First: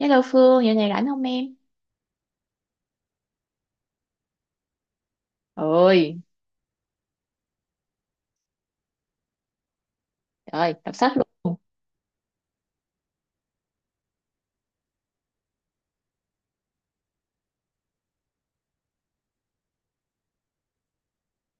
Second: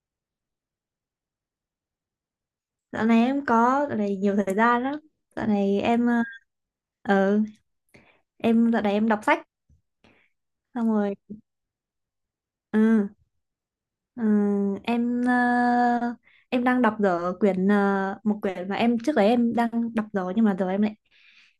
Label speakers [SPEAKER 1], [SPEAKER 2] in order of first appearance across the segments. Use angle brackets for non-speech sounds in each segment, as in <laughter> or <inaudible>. [SPEAKER 1] Hello Phương, giờ này rảnh không em?
[SPEAKER 2] Dạo này em có dạo này nhiều thời gian lắm. Dạo này em
[SPEAKER 1] Ôi,
[SPEAKER 2] ờ ừ, em dạo này em đọc sách
[SPEAKER 1] trời ơi,
[SPEAKER 2] xong
[SPEAKER 1] đọc sách
[SPEAKER 2] rồi.
[SPEAKER 1] luôn.
[SPEAKER 2] Ừ. Ừ, em em đang đọc dở quyển một quyển mà em trước đấy em đang đọc rồi, nhưng mà giờ em lại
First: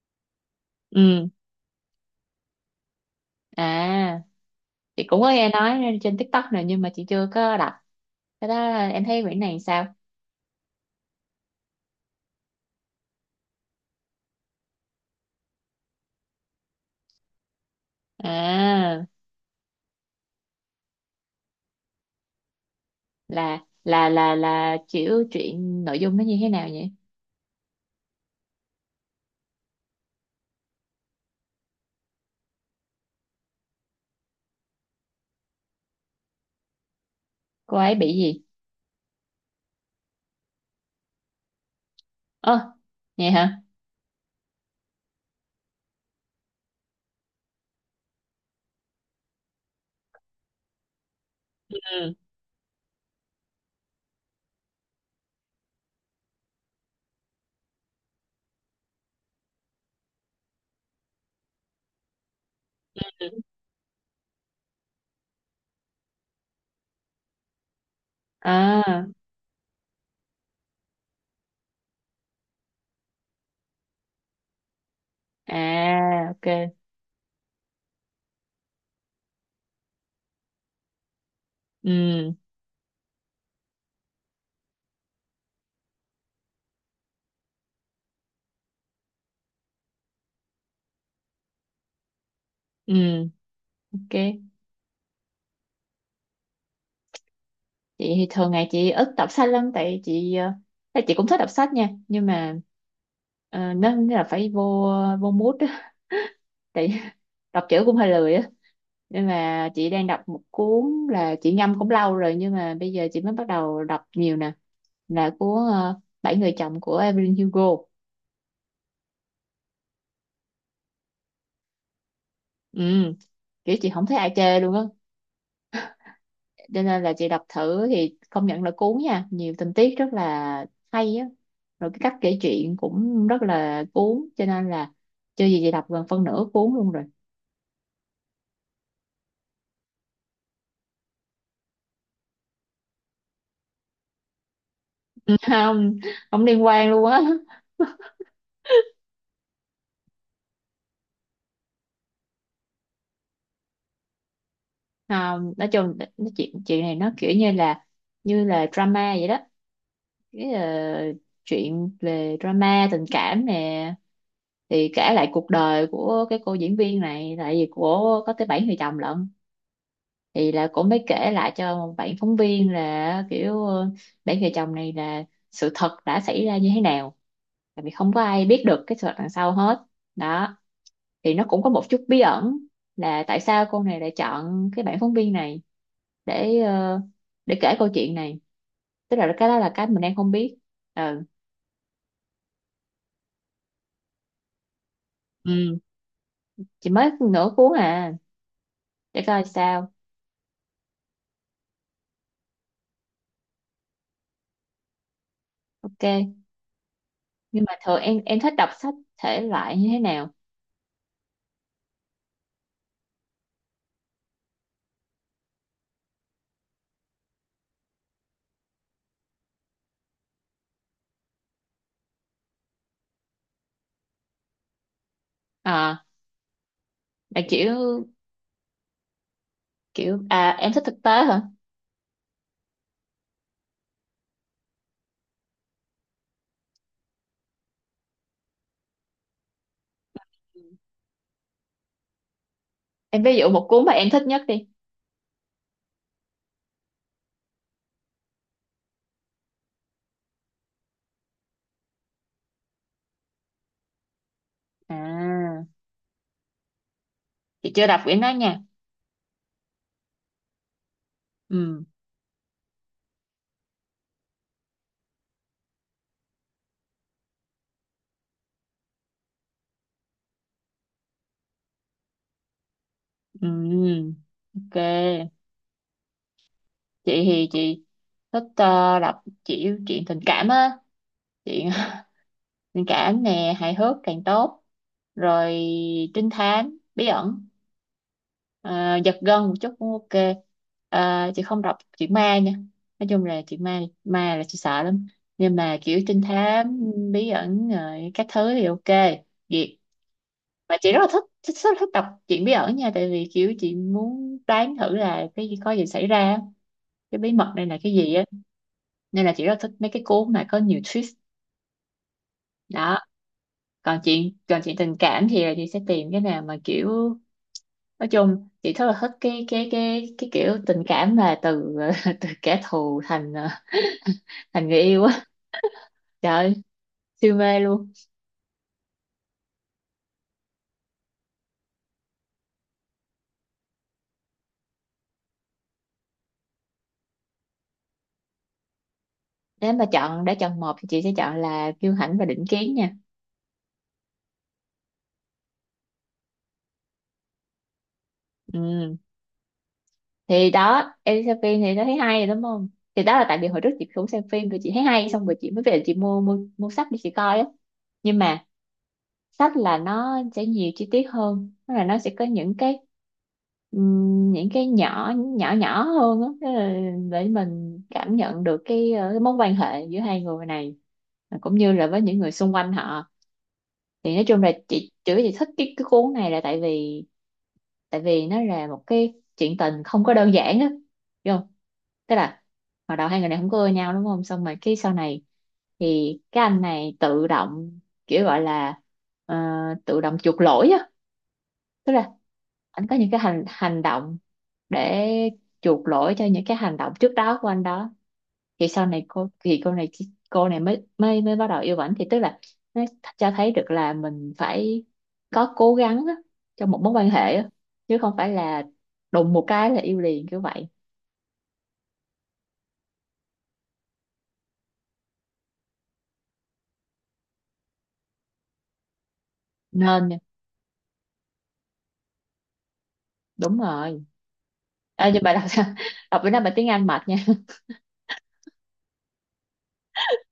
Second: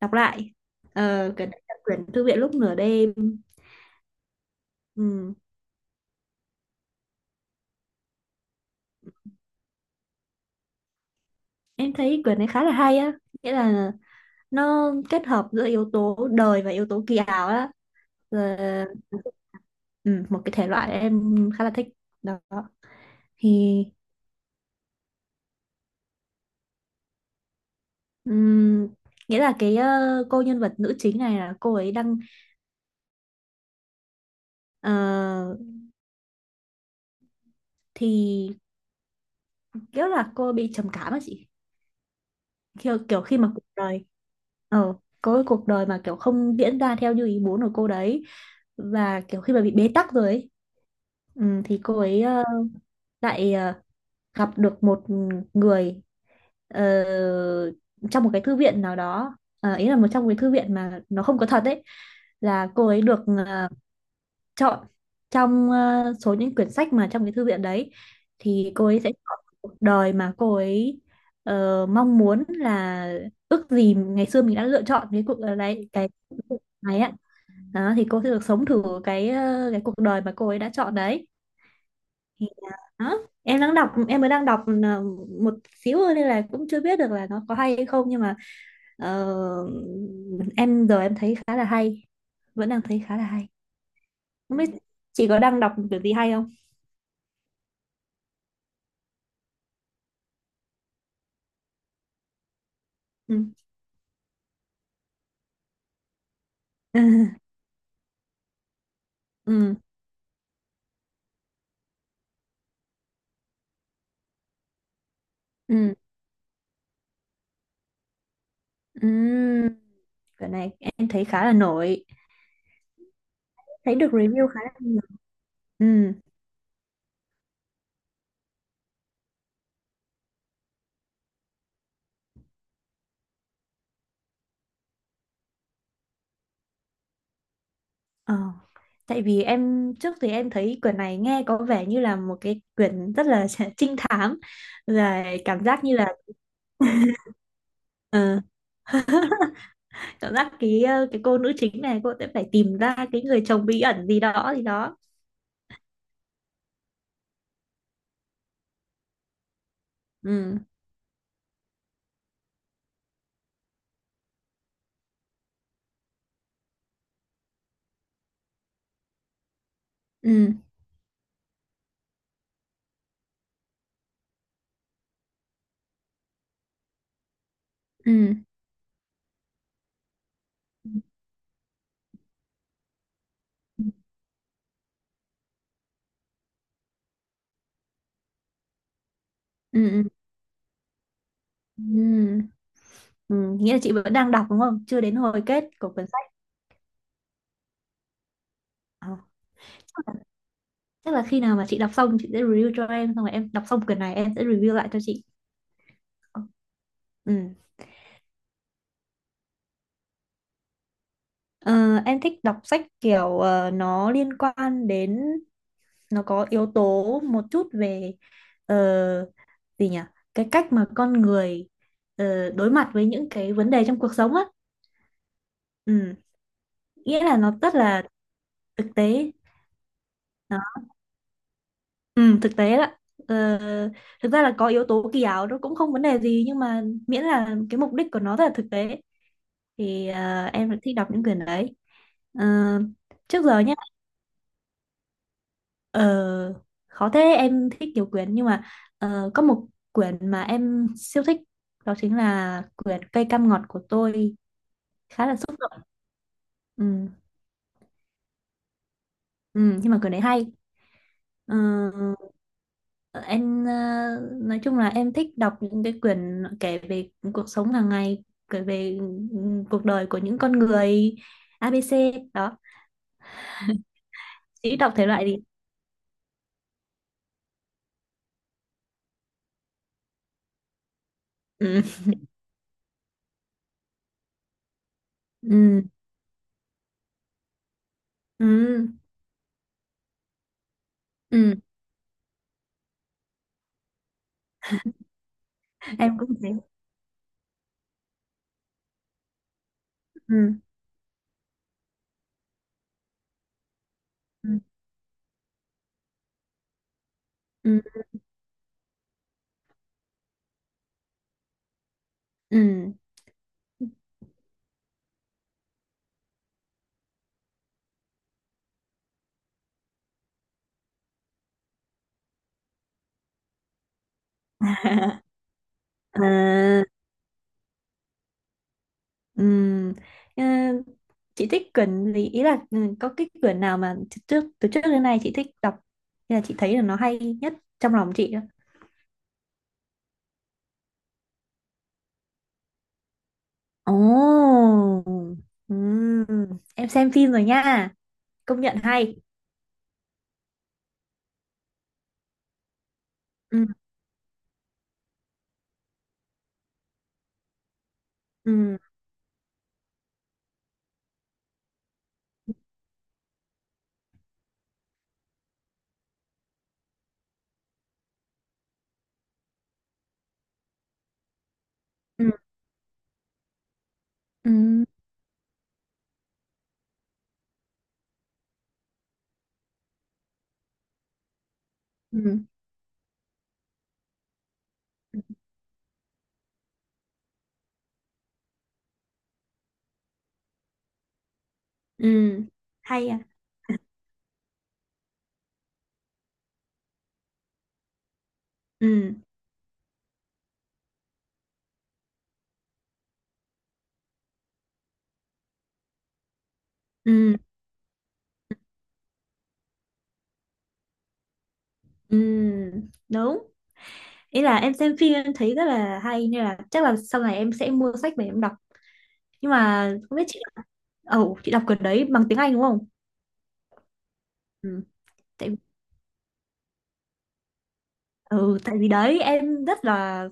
[SPEAKER 2] đọc lại.
[SPEAKER 1] Ừ,
[SPEAKER 2] Ờ, quyển đấy là quyển Thư viện lúc nửa đêm.
[SPEAKER 1] à, chị cũng có
[SPEAKER 2] Ừ.
[SPEAKER 1] nghe nói trên TikTok này nhưng mà chị chưa có đọc. Cái đó em thấy quyển này sao?
[SPEAKER 2] Em thấy quyển này khá là hay á, nghĩa là nó kết hợp giữa yếu tố đời và yếu tố kỳ ảo á. Rồi,
[SPEAKER 1] À,
[SPEAKER 2] ừ, một cái thể loại em khá là thích đó. Thì
[SPEAKER 1] là chịu chuyện nội dung nó như thế nào vậy?
[SPEAKER 2] ừm, nghĩa là cái cô nhân vật nữ chính này là cô ấy đang ờ,
[SPEAKER 1] Cô ấy bị gì?
[SPEAKER 2] thì kiểu là cô bị trầm cảm á chị,
[SPEAKER 1] Ơ,
[SPEAKER 2] kiểu, kiểu
[SPEAKER 1] vậy
[SPEAKER 2] khi mà
[SPEAKER 1] hả?
[SPEAKER 2] cuộc đời ờ có cái cuộc đời mà kiểu không diễn ra theo như ý muốn của cô đấy, và kiểu khi mà bị bế tắc rồi ấy, thì cô
[SPEAKER 1] Ừ.
[SPEAKER 2] ấy lại gặp được một người ờ, trong một cái thư viện nào đó. Ờ, ý là một trong cái thư viện mà nó không có thật ấy, là cô ấy được ờ, chọn trong số những quyển sách mà trong cái thư viện đấy, thì cô ấy
[SPEAKER 1] À,
[SPEAKER 2] sẽ chọn cuộc đời mà cô ấy mong muốn, là ước gì ngày xưa mình đã lựa chọn cái cuộc đời này cái
[SPEAKER 1] à, ok.
[SPEAKER 2] này á. Đó, thì cô sẽ được sống thử cái cái cuộc đời mà cô ấy đã chọn đấy.
[SPEAKER 1] Ừ,
[SPEAKER 2] Thì đó, em đang đọc em mới đang đọc một xíu thôi nên là cũng chưa biết được là nó có hay hay không, nhưng mà ờ, em giờ em thấy khá là hay, vẫn đang thấy khá là
[SPEAKER 1] ừ,
[SPEAKER 2] hay.
[SPEAKER 1] ok.
[SPEAKER 2] Không biết chị có đang đọc kiểu gì hay không.
[SPEAKER 1] Chị thì thường ngày chị ít đọc sách lắm tại tại chị cũng thích đọc sách nha nhưng mà
[SPEAKER 2] Ừ.
[SPEAKER 1] nó là phải vô vô mood á
[SPEAKER 2] <laughs>
[SPEAKER 1] tại
[SPEAKER 2] Ừ,
[SPEAKER 1] <laughs> đọc chữ cũng hơi lười á nên mà
[SPEAKER 2] ừ,
[SPEAKER 1] chị đang đọc một cuốn là chị ngâm cũng lâu rồi nhưng mà bây giờ chị mới bắt đầu đọc nhiều nè, là cuốn
[SPEAKER 2] ừ,
[SPEAKER 1] Bảy người chồng của Evelyn Hugo.
[SPEAKER 2] ừ, cái này em thấy khá là nổi,
[SPEAKER 1] Ừ, kiểu chị
[SPEAKER 2] thấy
[SPEAKER 1] không
[SPEAKER 2] được
[SPEAKER 1] thấy ai
[SPEAKER 2] review
[SPEAKER 1] chê
[SPEAKER 2] khá là
[SPEAKER 1] luôn á,
[SPEAKER 2] nhiều. Ừ.
[SPEAKER 1] cho nên là chị đọc thử thì công nhận là cuốn nha, nhiều tình tiết rất là hay á, rồi cái cách kể chuyện cũng rất là cuốn, cho nên là chưa gì chị đọc gần phân nửa cuốn luôn rồi.
[SPEAKER 2] Ờ. Tại vì em trước thì em thấy quyển này nghe có vẻ như là một cái quyển rất là <laughs> trinh thám, rồi
[SPEAKER 1] <laughs>
[SPEAKER 2] cảm giác như
[SPEAKER 1] Không,
[SPEAKER 2] là
[SPEAKER 1] không liên quan luôn á.
[SPEAKER 2] <laughs> ờ, cảm giác cái cái cô nữ chính này cô sẽ phải tìm ra cái người chồng bí ẩn gì đó gì đó.
[SPEAKER 1] Không, nói chung nó chuyện chuyện này nó kiểu như là drama vậy đó, cái
[SPEAKER 2] Ừ,
[SPEAKER 1] chuyện về drama tình cảm nè, thì kể lại cuộc đời của cái cô diễn viên này tại vì của có tới bảy người chồng lận,
[SPEAKER 2] ừ,
[SPEAKER 1] thì là cũng mới kể lại cho bạn phóng viên là kiểu bảy vợ chồng này là sự thật đã xảy ra như thế nào, tại vì không có
[SPEAKER 2] ừ,
[SPEAKER 1] ai biết được cái sự thật đằng sau hết đó, thì nó cũng có một chút bí ẩn là tại sao
[SPEAKER 2] ừ,
[SPEAKER 1] cô này lại chọn cái bạn phóng viên này để ờ, để kể câu chuyện này, tức là cái đó là cái mình
[SPEAKER 2] ừ,
[SPEAKER 1] đang không biết. Ừ,
[SPEAKER 2] ừ, ừ. Ừ, nghĩa là chị vẫn đang đọc đúng không, chưa đến hồi kết
[SPEAKER 1] ừ,
[SPEAKER 2] của quyển sách.
[SPEAKER 1] chỉ mới nửa cuốn à,
[SPEAKER 2] Ờ,
[SPEAKER 1] để coi sao,
[SPEAKER 2] chắc là, chắc là khi nào mà chị đọc xong chị sẽ review cho em, xong rồi em đọc xong quyển này em sẽ review lại cho chị.
[SPEAKER 1] ok.
[SPEAKER 2] Ờ, ừ.
[SPEAKER 1] Nhưng mà thường em thích đọc sách thể loại như thế nào?
[SPEAKER 2] Ờ, em thích đọc sách kiểu nó liên quan đến, nó có yếu tố một chút về ờ, gì nhỉ, cái cách mà con người đối mặt với những cái vấn đề trong cuộc sống á.
[SPEAKER 1] À,
[SPEAKER 2] Ừ. Nghĩa là
[SPEAKER 1] là
[SPEAKER 2] nó rất là
[SPEAKER 1] kiểu
[SPEAKER 2] thực tế.
[SPEAKER 1] kiểu à em thích thực tế hả?
[SPEAKER 2] Ừ, thực tế đó. Ờ, thực ra là có yếu tố kỳ ảo nó cũng không vấn đề gì, nhưng mà miễn là cái mục đích của nó rất là thực tế thì em vẫn thích đọc những quyển đấy. Ờ,
[SPEAKER 1] Em ví
[SPEAKER 2] trước
[SPEAKER 1] dụ
[SPEAKER 2] giờ
[SPEAKER 1] một
[SPEAKER 2] nhé,
[SPEAKER 1] cuốn mà em thích nhất đi.
[SPEAKER 2] ờ, khó thế, em thích nhiều quyển nhưng mà có một quyển mà em siêu thích, đó chính là quyển Cây cam ngọt của tôi. Khá là xúc
[SPEAKER 1] À,
[SPEAKER 2] động. Ừ.
[SPEAKER 1] chị chưa đọc quyển đó nha.
[SPEAKER 2] Ừ, nhưng mà quyển đấy hay. Ờ,
[SPEAKER 1] Ừ,
[SPEAKER 2] em nói chung là em thích đọc những cái quyển kể về cuộc sống hàng ngày, kể về, ừ, cuộc đời của những con người ABC đó.
[SPEAKER 1] ừ,
[SPEAKER 2] Chỉ đọc thể loại
[SPEAKER 1] ok.
[SPEAKER 2] gì.
[SPEAKER 1] Chị thì chị thích đọc chuyện tình cảm á. Chuyện
[SPEAKER 2] Ừ.
[SPEAKER 1] <laughs> tình cảm nè, hài hước càng tốt. Rồi
[SPEAKER 2] Ừ.
[SPEAKER 1] trinh thám, bí ẩn,
[SPEAKER 2] Ừ.
[SPEAKER 1] ờ, giật gân một chút cũng ok. Ờ, chị
[SPEAKER 2] Ừ.
[SPEAKER 1] không đọc chuyện ma nha. Nói chung là chuyện ma, ma là chị sợ lắm. Nhưng mà kiểu
[SPEAKER 2] Em
[SPEAKER 1] trinh
[SPEAKER 2] cũng thế.
[SPEAKER 1] thám, bí ẩn, rồi các thứ thì ok. Duyệt.
[SPEAKER 2] Ừ.
[SPEAKER 1] Mà chị rất là thích đọc truyện bí ẩn nha, tại vì kiểu chị muốn
[SPEAKER 2] Ừ.
[SPEAKER 1] đoán thử là cái gì có gì xảy ra, cái bí mật này là
[SPEAKER 2] Ừ.
[SPEAKER 1] cái gì á, nên là chị rất là thích mấy cái cuốn mà có nhiều twist
[SPEAKER 2] Ừ.
[SPEAKER 1] đó. Còn chuyện, tình cảm thì là chị sẽ tìm cái nào mà kiểu nói chung chị rất là thích cái kiểu tình cảm mà từ <laughs> từ kẻ thù thành thành người yêu á.
[SPEAKER 2] <laughs>
[SPEAKER 1] Trời ơi,
[SPEAKER 2] À.
[SPEAKER 1] siêu mê luôn.
[SPEAKER 2] Ừm, ờ, chị thích quyển gì, ý là ừ, có cái quyển nào mà từ trước, từ trước đến nay chị thích đọc nên là chị thấy là nó hay nhất trong lòng chị á?
[SPEAKER 1] Nếu mà đã chọn một thì chị sẽ chọn là Kiêu Hãnh và Định Kiến nha.
[SPEAKER 2] Ồ, ừm, em xem phim rồi nha, công nhận
[SPEAKER 1] Ừ,
[SPEAKER 2] hay.
[SPEAKER 1] thì đó em đi xem phim thì nó thấy hay đúng không, thì đó là tại vì hồi
[SPEAKER 2] Ừ,
[SPEAKER 1] trước chị cũng xem phim rồi chị thấy hay, xong rồi chị mới về chị mua mua mua sách để chị coi á. Nhưng mà
[SPEAKER 2] ừ,
[SPEAKER 1] sách là nó sẽ nhiều chi tiết hơn, tức là nó sẽ có những cái, những cái nhỏ nhỏ nhỏ hơn á. Tức là để mình cảm nhận được cái mối quan hệ giữa hai người này, cũng như là với những
[SPEAKER 2] ừ,
[SPEAKER 1] người xung quanh họ. Thì nói chung
[SPEAKER 2] ừ,
[SPEAKER 1] là chị, chữ chị thích cái cuốn này là tại vì, tại vì nó là một cái chuyện tình không có đơn giản á, hiểu không, tức
[SPEAKER 2] ừ,
[SPEAKER 1] là hồi đầu hai người này không có ưa nhau đúng không, xong rồi cái sau này thì cái anh này tự động kiểu gọi là, ờ, tự động chuộc lỗi á, tức là
[SPEAKER 2] ừ,
[SPEAKER 1] anh có
[SPEAKER 2] hay
[SPEAKER 1] những
[SPEAKER 2] à?
[SPEAKER 1] cái hành hành động để chuộc lỗi cho những cái hành động trước đó của anh đó. Thì sau này
[SPEAKER 2] Ừ,
[SPEAKER 1] cô này mới mới mới bắt đầu yêu ảnh, thì tức là nó cho thấy được là mình phải có cố gắng á, trong một mối quan hệ
[SPEAKER 2] ừ,
[SPEAKER 1] á, chứ không phải là đùng một cái là yêu liền kiểu vậy.
[SPEAKER 2] ừ, đúng. Ý là em xem phim em thấy rất là hay nên là chắc là sau này em sẽ mua sách về em đọc. Nhưng mà
[SPEAKER 1] Nên
[SPEAKER 2] không
[SPEAKER 1] nha,
[SPEAKER 2] biết chị, ồ, chị đọc quyển đấy bằng tiếng Anh đúng không?
[SPEAKER 1] đúng rồi.
[SPEAKER 2] Ừ.
[SPEAKER 1] À, nhưng bà đọc
[SPEAKER 2] Tại
[SPEAKER 1] sao <laughs> đọc bữa nay bà tiếng Anh mệt nha.
[SPEAKER 2] ừ, tại vì đấy em rất là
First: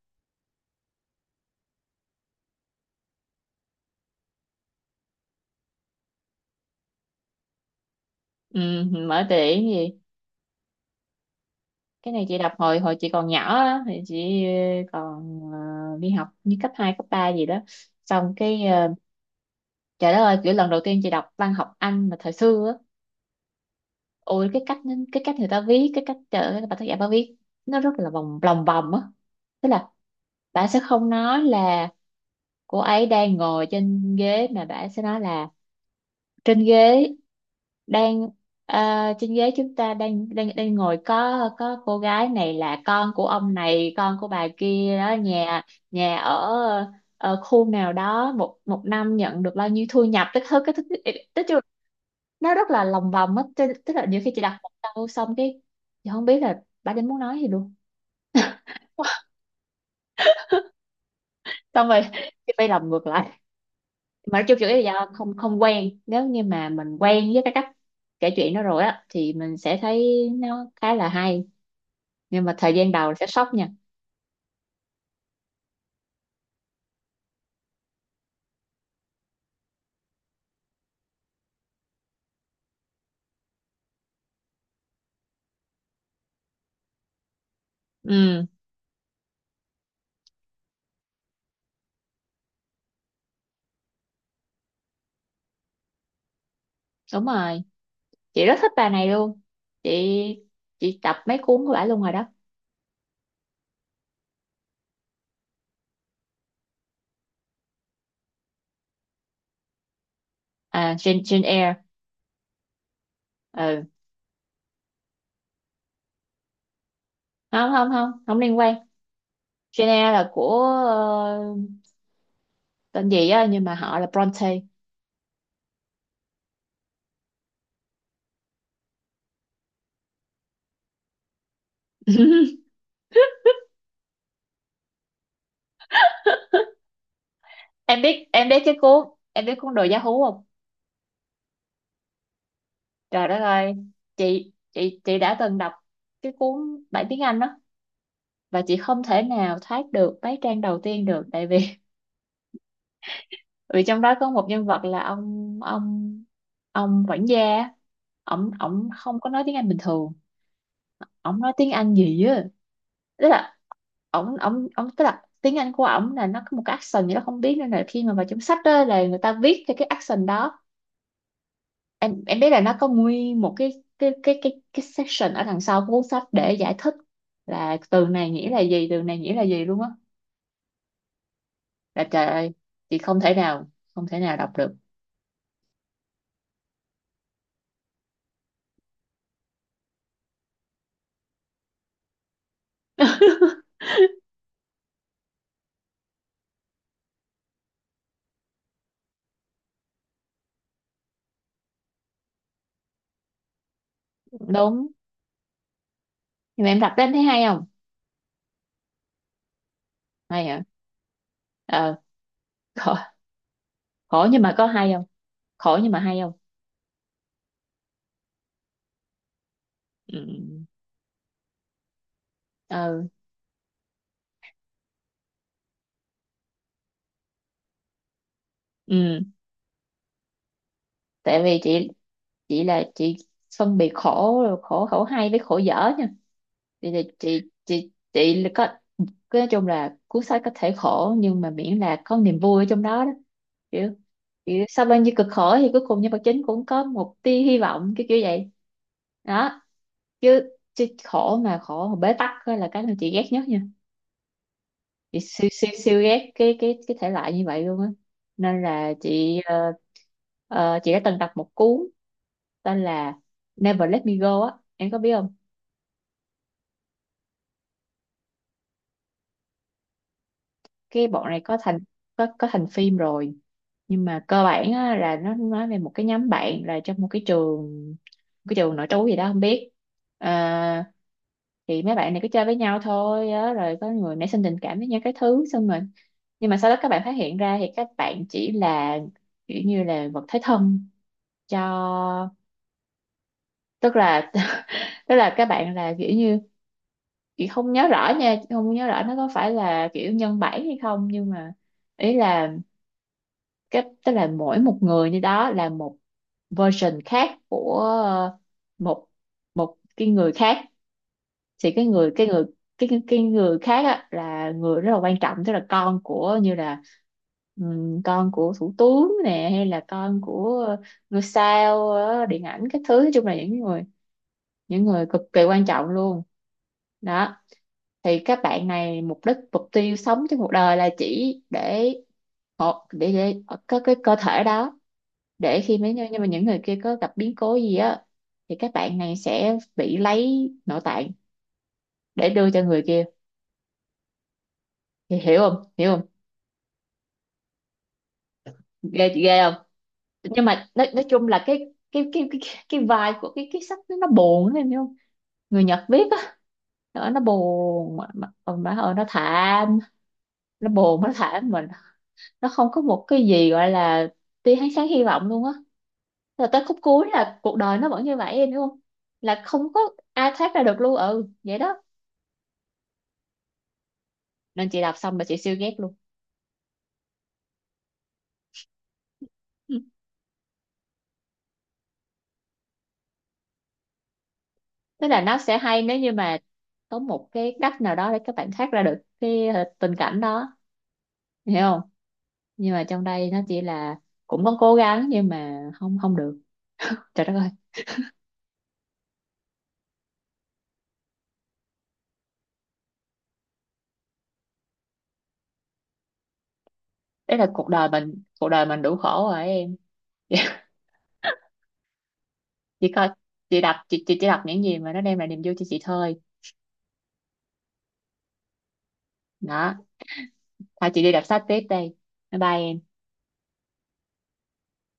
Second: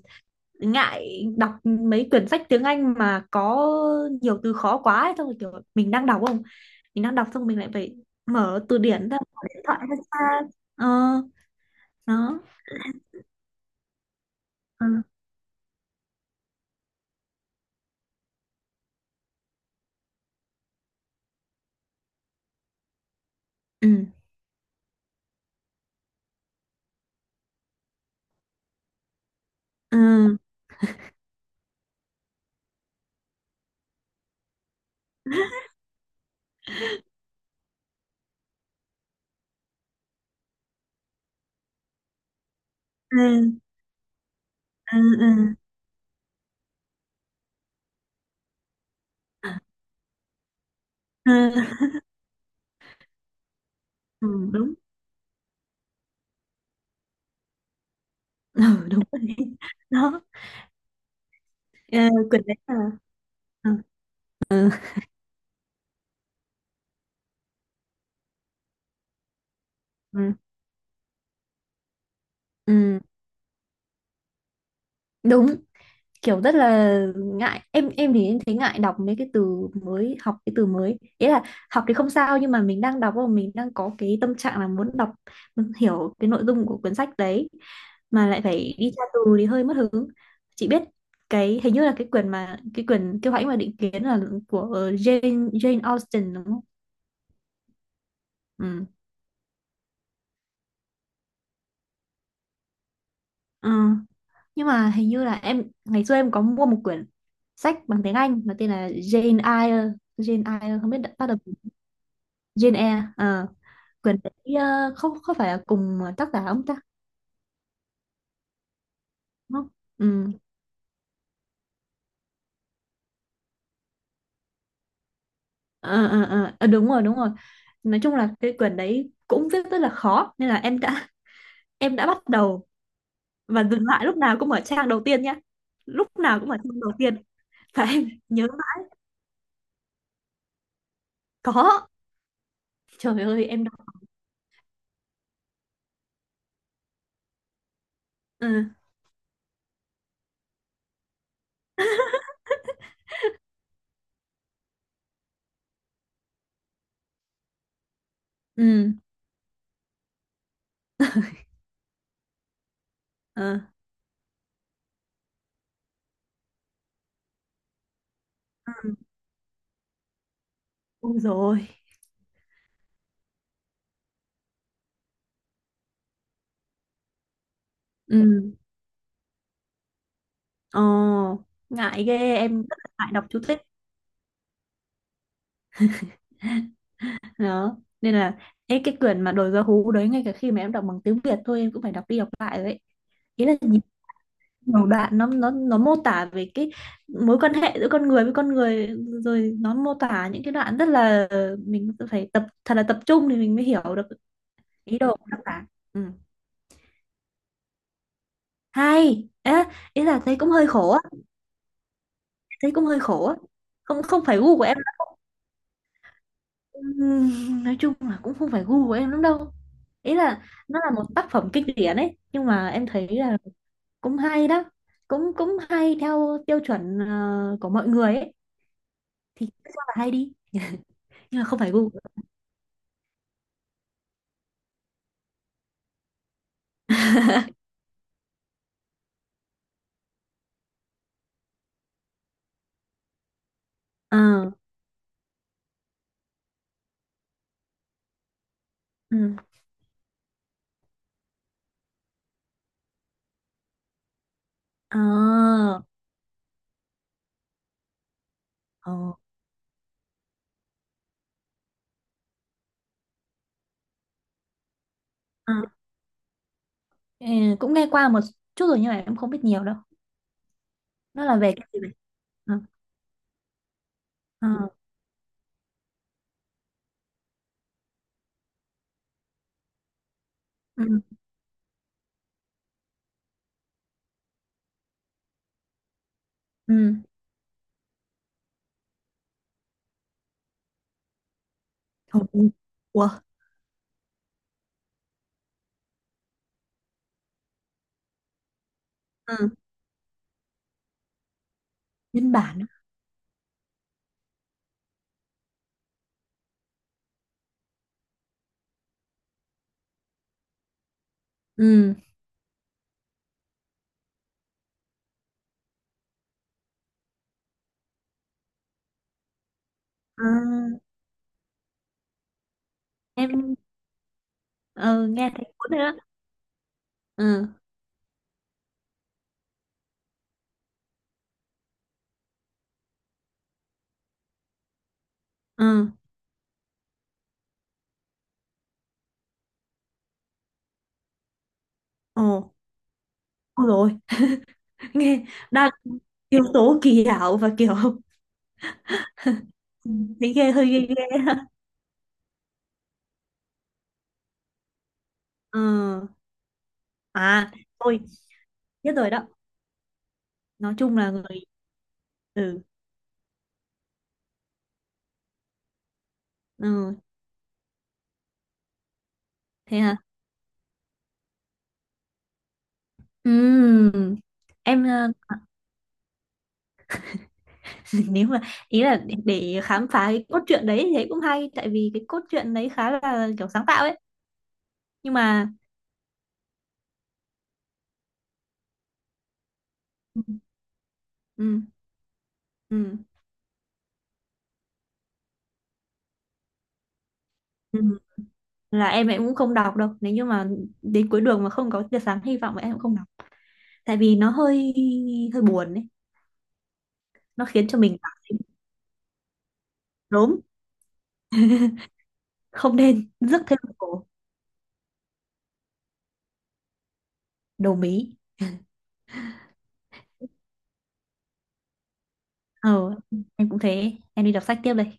[SPEAKER 2] ngại đọc mấy quyển sách tiếng Anh mà có nhiều từ khó quá ấy. Xong rồi kiểu mình đang đọc không, mình đang đọc xong mình lại phải
[SPEAKER 1] <laughs> Ừ,
[SPEAKER 2] mở từ điển ra,
[SPEAKER 1] mở từ
[SPEAKER 2] mở
[SPEAKER 1] điển
[SPEAKER 2] điện thoại ra
[SPEAKER 1] gì.
[SPEAKER 2] xa. ờ
[SPEAKER 1] Cái này chị
[SPEAKER 2] nó.
[SPEAKER 1] đọc hồi hồi chị còn nhỏ á, thì chị
[SPEAKER 2] Ừ,
[SPEAKER 1] còn đi học như cấp 2 cấp 3 gì đó, xong cái trời đất ơi, kiểu lần đầu tiên chị đọc văn học Anh mà thời xưa á,
[SPEAKER 2] ừ,
[SPEAKER 1] ôi cái cách, người ta viết cái cách bà tác giả bà viết, nó rất là lòng vòng á, tức là
[SPEAKER 2] ừ,
[SPEAKER 1] bà sẽ không nói là cô ấy đang ngồi trên ghế mà bà sẽ nói là trên ghế đang trên ghế chúng ta đang đang đang ngồi, có cô gái này là con của ông
[SPEAKER 2] ừ,
[SPEAKER 1] này, con của bà
[SPEAKER 2] ừ,
[SPEAKER 1] kia đó,
[SPEAKER 2] ừ,
[SPEAKER 1] nhà nhà ở khu nào đó, một một năm nhận được bao nhiêu thu nhập, tức thứ cái thứ
[SPEAKER 2] ừ,
[SPEAKER 1] tức nó rất là lòng vòng á, tức tức là nhiều
[SPEAKER 2] ừ,
[SPEAKER 1] khi chị đặt một
[SPEAKER 2] đúng.
[SPEAKER 1] câu xong cái chị không biết là bà đến muốn nói gì luôn.
[SPEAKER 2] Ừ, đúng rồi. <laughs> Đó.
[SPEAKER 1] Xong
[SPEAKER 2] Ờ,
[SPEAKER 1] rồi <laughs>
[SPEAKER 2] quyển
[SPEAKER 1] chị
[SPEAKER 2] đấy
[SPEAKER 1] phải
[SPEAKER 2] là
[SPEAKER 1] làm ngược lại.
[SPEAKER 2] ừ,
[SPEAKER 1] Mà nói chung chủ
[SPEAKER 2] ừ,
[SPEAKER 1] yếu là do không không quen, nếu như mà mình quen với cái cách kể chuyện đó rồi á thì mình sẽ thấy
[SPEAKER 2] ừ,
[SPEAKER 1] nó khá là hay, nhưng mà thời gian
[SPEAKER 2] ừ,
[SPEAKER 1] đầu sẽ sốc nha.
[SPEAKER 2] đúng. Kiểu rất là ngại, em thì em thấy ngại đọc mấy cái từ mới, học cái từ mới ý là học thì không sao, nhưng mà mình đang đọc và mình đang có cái tâm trạng là muốn đọc, muốn hiểu cái nội dung của cuốn sách đấy mà lại
[SPEAKER 1] Ừ,
[SPEAKER 2] phải đi tra từ thì hơi mất hứng. Chị biết cái hình như là cái quyển mà cái quyển Kiêu Hãnh và Định Kiến là của Jane Jane Austen đúng không.
[SPEAKER 1] đúng rồi, chị rất thích
[SPEAKER 2] Ừ.
[SPEAKER 1] bà này luôn. Chị chị đọc mấy cuốn của bà luôn rồi đó.
[SPEAKER 2] Ờ, nhưng mà hình như là em ngày xưa em có mua một quyển sách bằng tiếng Anh mà tên là Jane Eyre không
[SPEAKER 1] À,
[SPEAKER 2] biết đã bắt đầu.
[SPEAKER 1] Jane Eyre.
[SPEAKER 2] Jane Eyre ờ
[SPEAKER 1] Ừ,
[SPEAKER 2] Quỳnh Tỷ không có phải là cùng tác giả ông ta
[SPEAKER 1] không, không, không, không liên quan.
[SPEAKER 2] đúng không.
[SPEAKER 1] Jane Eyre
[SPEAKER 2] Ừ.
[SPEAKER 1] là của tên gì á nhưng mà họ là Bronte.
[SPEAKER 2] Ờ, ờ, ờ. Ờ, đúng rồi, đúng rồi, nói chung là cái quyển đấy cũng viết rất là khó nên là em đã <laughs> em đã bắt đầu
[SPEAKER 1] <laughs>
[SPEAKER 2] và dừng lại lúc nào cũng ở trang đầu tiên nhá, lúc nào cũng ở trang đầu tiên, và em nhớ
[SPEAKER 1] Em biết cái
[SPEAKER 2] là
[SPEAKER 1] cuốn em biết cuốn đồ giá hú không?
[SPEAKER 2] có. Trời
[SPEAKER 1] Trời đất
[SPEAKER 2] ơi em
[SPEAKER 1] ơi,
[SPEAKER 2] đọc.
[SPEAKER 1] chị đã từng đọc cái cuốn bản tiếng Anh đó, và chị
[SPEAKER 2] Ừ.
[SPEAKER 1] không thể nào thoát được mấy trang đầu tiên được, tại vì <laughs> vì trong đó có một nhân vật là ông quản gia, ổng ổng
[SPEAKER 2] Ừ.
[SPEAKER 1] không có nói tiếng Anh bình thường, ổng nói tiếng Anh gì á, tức là
[SPEAKER 2] Ờ
[SPEAKER 1] ổng ổng ổng tức là tiếng Anh của ổng là nó có một cái accent gì đó không biết, nên là khi mà vào trong sách đó là người ta viết theo cái accent đó.
[SPEAKER 2] đúng rồi.
[SPEAKER 1] Em biết là nó có nguyên một cái section ở đằng sau của cuốn sách để giải thích là từ này nghĩa
[SPEAKER 2] Ừ.
[SPEAKER 1] là gì, từ này nghĩa là gì luôn á.
[SPEAKER 2] Ồ,
[SPEAKER 1] Là
[SPEAKER 2] ngại
[SPEAKER 1] trời
[SPEAKER 2] ghê,
[SPEAKER 1] ơi,
[SPEAKER 2] em rất là
[SPEAKER 1] chị
[SPEAKER 2] ngại
[SPEAKER 1] không
[SPEAKER 2] đọc
[SPEAKER 1] thể
[SPEAKER 2] chú thích.
[SPEAKER 1] nào, không thể nào đọc được.
[SPEAKER 2] Đó nên là ấy, cái quyển mà Đồi Gió Hú đấy, ngay cả khi mà em đọc bằng tiếng Việt thôi em cũng phải đọc đi đọc lại đấy. Ý là
[SPEAKER 1] <laughs>
[SPEAKER 2] nhìn nhiều đoạn nó nó mô tả về cái mối quan hệ giữa con người với con người, rồi nó mô tả những cái đoạn rất là, mình phải tập thật là tập trung thì mình mới hiểu được
[SPEAKER 1] Đúng.
[SPEAKER 2] ý đồ của tác giả. Ừ.
[SPEAKER 1] Nhưng mà em đọc đến thấy hay không?
[SPEAKER 2] Hay. Ê, ý là thấy
[SPEAKER 1] Hay
[SPEAKER 2] cũng
[SPEAKER 1] hả?
[SPEAKER 2] hơi khổ á,
[SPEAKER 1] ờ
[SPEAKER 2] thấy cũng
[SPEAKER 1] Khổ,
[SPEAKER 2] hơi khổ á, không không
[SPEAKER 1] khổ
[SPEAKER 2] phải
[SPEAKER 1] nhưng mà
[SPEAKER 2] gu của
[SPEAKER 1] có
[SPEAKER 2] em.
[SPEAKER 1] hay không? Khổ nhưng mà hay không?
[SPEAKER 2] Nói chung là cũng không phải gu của em lắm đâu, ý
[SPEAKER 1] Ừ,
[SPEAKER 2] là nó là một tác phẩm kinh điển ấy nhưng mà em
[SPEAKER 1] ừ,
[SPEAKER 2] thấy là cũng hay đó, cũng cũng hay theo tiêu chuẩn của mọi người ấy,
[SPEAKER 1] ừ.
[SPEAKER 2] thì cứ cho là hay đi,
[SPEAKER 1] Tại
[SPEAKER 2] nhưng mà không
[SPEAKER 1] vì
[SPEAKER 2] phải
[SPEAKER 1] chị
[SPEAKER 2] gu.
[SPEAKER 1] chị là chị phân biệt khổ khổ khổ hay với khổ dở nha. Thì chị là có cái, nói chung là cuốn sách có thể khổ nhưng mà miễn là có niềm vui ở trong đó đó, kiểu,
[SPEAKER 2] Ờ.
[SPEAKER 1] kiểu sau bao nhiêu cực khổ thì cuối cùng nhân vật chính cũng có một tia hy vọng cái kiểu vậy
[SPEAKER 2] Ừ.
[SPEAKER 1] đó. Chứ chứ khổ mà, bế tắc á là cái mà chị ghét nhất nha.
[SPEAKER 2] Ờ,
[SPEAKER 1] Chị siêu siêu siêu ghét cái thể loại như vậy luôn á, nên là
[SPEAKER 2] ờ,
[SPEAKER 1] chị đã từng đọc một cuốn tên là Never Let Me Go á, em có biết không?
[SPEAKER 2] ờ. Ừ, cũng nghe qua một chút rồi nhưng mà em không biết nhiều đâu.
[SPEAKER 1] Cái
[SPEAKER 2] Nó
[SPEAKER 1] bọn
[SPEAKER 2] là
[SPEAKER 1] này
[SPEAKER 2] về
[SPEAKER 1] có
[SPEAKER 2] cái
[SPEAKER 1] thành,
[SPEAKER 2] gì vậy?
[SPEAKER 1] có có
[SPEAKER 2] Ờ.
[SPEAKER 1] thành phim rồi, nhưng mà cơ
[SPEAKER 2] Ờ.
[SPEAKER 1] bản á, là nó nói về một cái nhóm bạn là trong một cái trường, nội trú gì đó không biết. À,
[SPEAKER 2] Ừ.
[SPEAKER 1] thì mấy bạn này cứ chơi với nhau thôi á, rồi có người nảy sinh tình cảm với nhau cái thứ xong rồi, nhưng mà sau
[SPEAKER 2] Ừ.
[SPEAKER 1] đó các bạn phát hiện ra thì các bạn chỉ là kiểu như là vật thế thân cho,
[SPEAKER 2] Ồ, ủa.
[SPEAKER 1] tức là <laughs> tức là các bạn là kiểu như, chị không nhớ rõ nha, không nhớ rõ nó có
[SPEAKER 2] Ừ.
[SPEAKER 1] phải là kiểu nhân bản hay không, nhưng mà ý
[SPEAKER 2] Nhân
[SPEAKER 1] là
[SPEAKER 2] bản á.
[SPEAKER 1] cái, tức là mỗi một người như đó là một version khác của một, cái người khác, thì cái
[SPEAKER 2] Ừ.
[SPEAKER 1] người, cái người khác á, là người rất là quan trọng, tức là con của như là, con của thủ tướng nè, hay là con
[SPEAKER 2] Ờ,
[SPEAKER 1] của ngôi sao điện ảnh các thứ, nói chung là
[SPEAKER 2] em
[SPEAKER 1] những người,
[SPEAKER 2] ờ,
[SPEAKER 1] cực
[SPEAKER 2] nghe
[SPEAKER 1] kỳ
[SPEAKER 2] thấy
[SPEAKER 1] quan
[SPEAKER 2] cuốn
[SPEAKER 1] trọng
[SPEAKER 2] rồi đó.
[SPEAKER 1] luôn. Đó,
[SPEAKER 2] Ừ.
[SPEAKER 1] thì các bạn này mục đích mục tiêu sống trong cuộc đời là chỉ để để có cái cơ thể đó, để khi
[SPEAKER 2] Ừ.
[SPEAKER 1] mấy nhưng mà những người kia có gặp biến cố gì á thì các bạn này sẽ bị lấy nội tạng
[SPEAKER 2] Ồ.
[SPEAKER 1] để đưa cho người kia.
[SPEAKER 2] Ôi rồi,
[SPEAKER 1] Thì
[SPEAKER 2] nghe
[SPEAKER 1] hiểu không,
[SPEAKER 2] đang
[SPEAKER 1] hiểu không?
[SPEAKER 2] yếu tố kỳ ảo và kiểu.
[SPEAKER 1] Ghê chị, ghê không?
[SPEAKER 2] <laughs> Thấy
[SPEAKER 1] Nhưng
[SPEAKER 2] ghê hơi,
[SPEAKER 1] mà
[SPEAKER 2] ghê
[SPEAKER 1] nói
[SPEAKER 2] ghê.
[SPEAKER 1] chung là cái vibe của cái sách nó, buồn em hiểu không?
[SPEAKER 2] Ờ,
[SPEAKER 1] Người Nhật viết á. Nó
[SPEAKER 2] à
[SPEAKER 1] buồn
[SPEAKER 2] tôi
[SPEAKER 1] mà, mà
[SPEAKER 2] biết
[SPEAKER 1] hồi nó
[SPEAKER 2] rồi đó,
[SPEAKER 1] thảm, nó
[SPEAKER 2] nói chung
[SPEAKER 1] buồn nó
[SPEAKER 2] là người.
[SPEAKER 1] thảm mình, nó
[SPEAKER 2] Ừ.
[SPEAKER 1] không có một cái gì gọi là tia ánh sáng hy vọng luôn á, rồi tới khúc
[SPEAKER 2] Ừ,
[SPEAKER 1] cuối là cuộc đời nó vẫn như vậy em hiểu không, là không
[SPEAKER 2] thế
[SPEAKER 1] có
[SPEAKER 2] hả.
[SPEAKER 1] ai thoát ra được luôn, ừ vậy đó,
[SPEAKER 2] Ừm,
[SPEAKER 1] nên chị
[SPEAKER 2] em
[SPEAKER 1] đọc xong mà chị siêu ghét luôn.
[SPEAKER 2] <laughs> nếu mà ý là để
[SPEAKER 1] Ừ.
[SPEAKER 2] khám phá cái cốt truyện đấy thì thấy cũng hay, tại vì cái cốt truyện đấy khá là kiểu sáng tạo ấy,
[SPEAKER 1] Tức
[SPEAKER 2] nhưng
[SPEAKER 1] là nó
[SPEAKER 2] mà
[SPEAKER 1] sẽ hay nếu như mà có một cái cách nào đó để các bạn thoát ra được cái tình cảnh
[SPEAKER 2] ừ,
[SPEAKER 1] đó, hiểu
[SPEAKER 2] ừ,
[SPEAKER 1] không, nhưng mà
[SPEAKER 2] ừ,
[SPEAKER 1] trong đây nó chỉ là cũng có cố gắng nhưng mà không không được. Trời đất ơi,
[SPEAKER 2] ừ, là em cũng không đọc đâu nếu như mà đến cuối đường mà không có tia sáng hy vọng thì em cũng không đọc, tại vì nó hơi hơi buồn ấy.
[SPEAKER 1] đấy
[SPEAKER 2] Nó
[SPEAKER 1] là
[SPEAKER 2] khiến
[SPEAKER 1] cuộc
[SPEAKER 2] cho
[SPEAKER 1] đời
[SPEAKER 2] mình cảm
[SPEAKER 1] mình,
[SPEAKER 2] thấy
[SPEAKER 1] cuộc đời mình đủ khổ rồi em.
[SPEAKER 2] đốm,
[SPEAKER 1] <laughs>
[SPEAKER 2] không
[SPEAKER 1] chị coi
[SPEAKER 2] nên <laughs> rước thêm
[SPEAKER 1] chị
[SPEAKER 2] một
[SPEAKER 1] đọc chị
[SPEAKER 2] cổ
[SPEAKER 1] chị chỉ đọc những gì mà nó đem lại niềm vui cho chị thôi
[SPEAKER 2] đầu mí.
[SPEAKER 1] đó. Thôi chị đi đọc sách tiếp đây, bye bye em,
[SPEAKER 2] Ờ, em cũng thế. Em đi đọc sách tiếp đây.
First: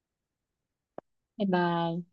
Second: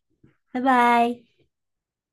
[SPEAKER 2] Bye bye.
[SPEAKER 1] bye bye.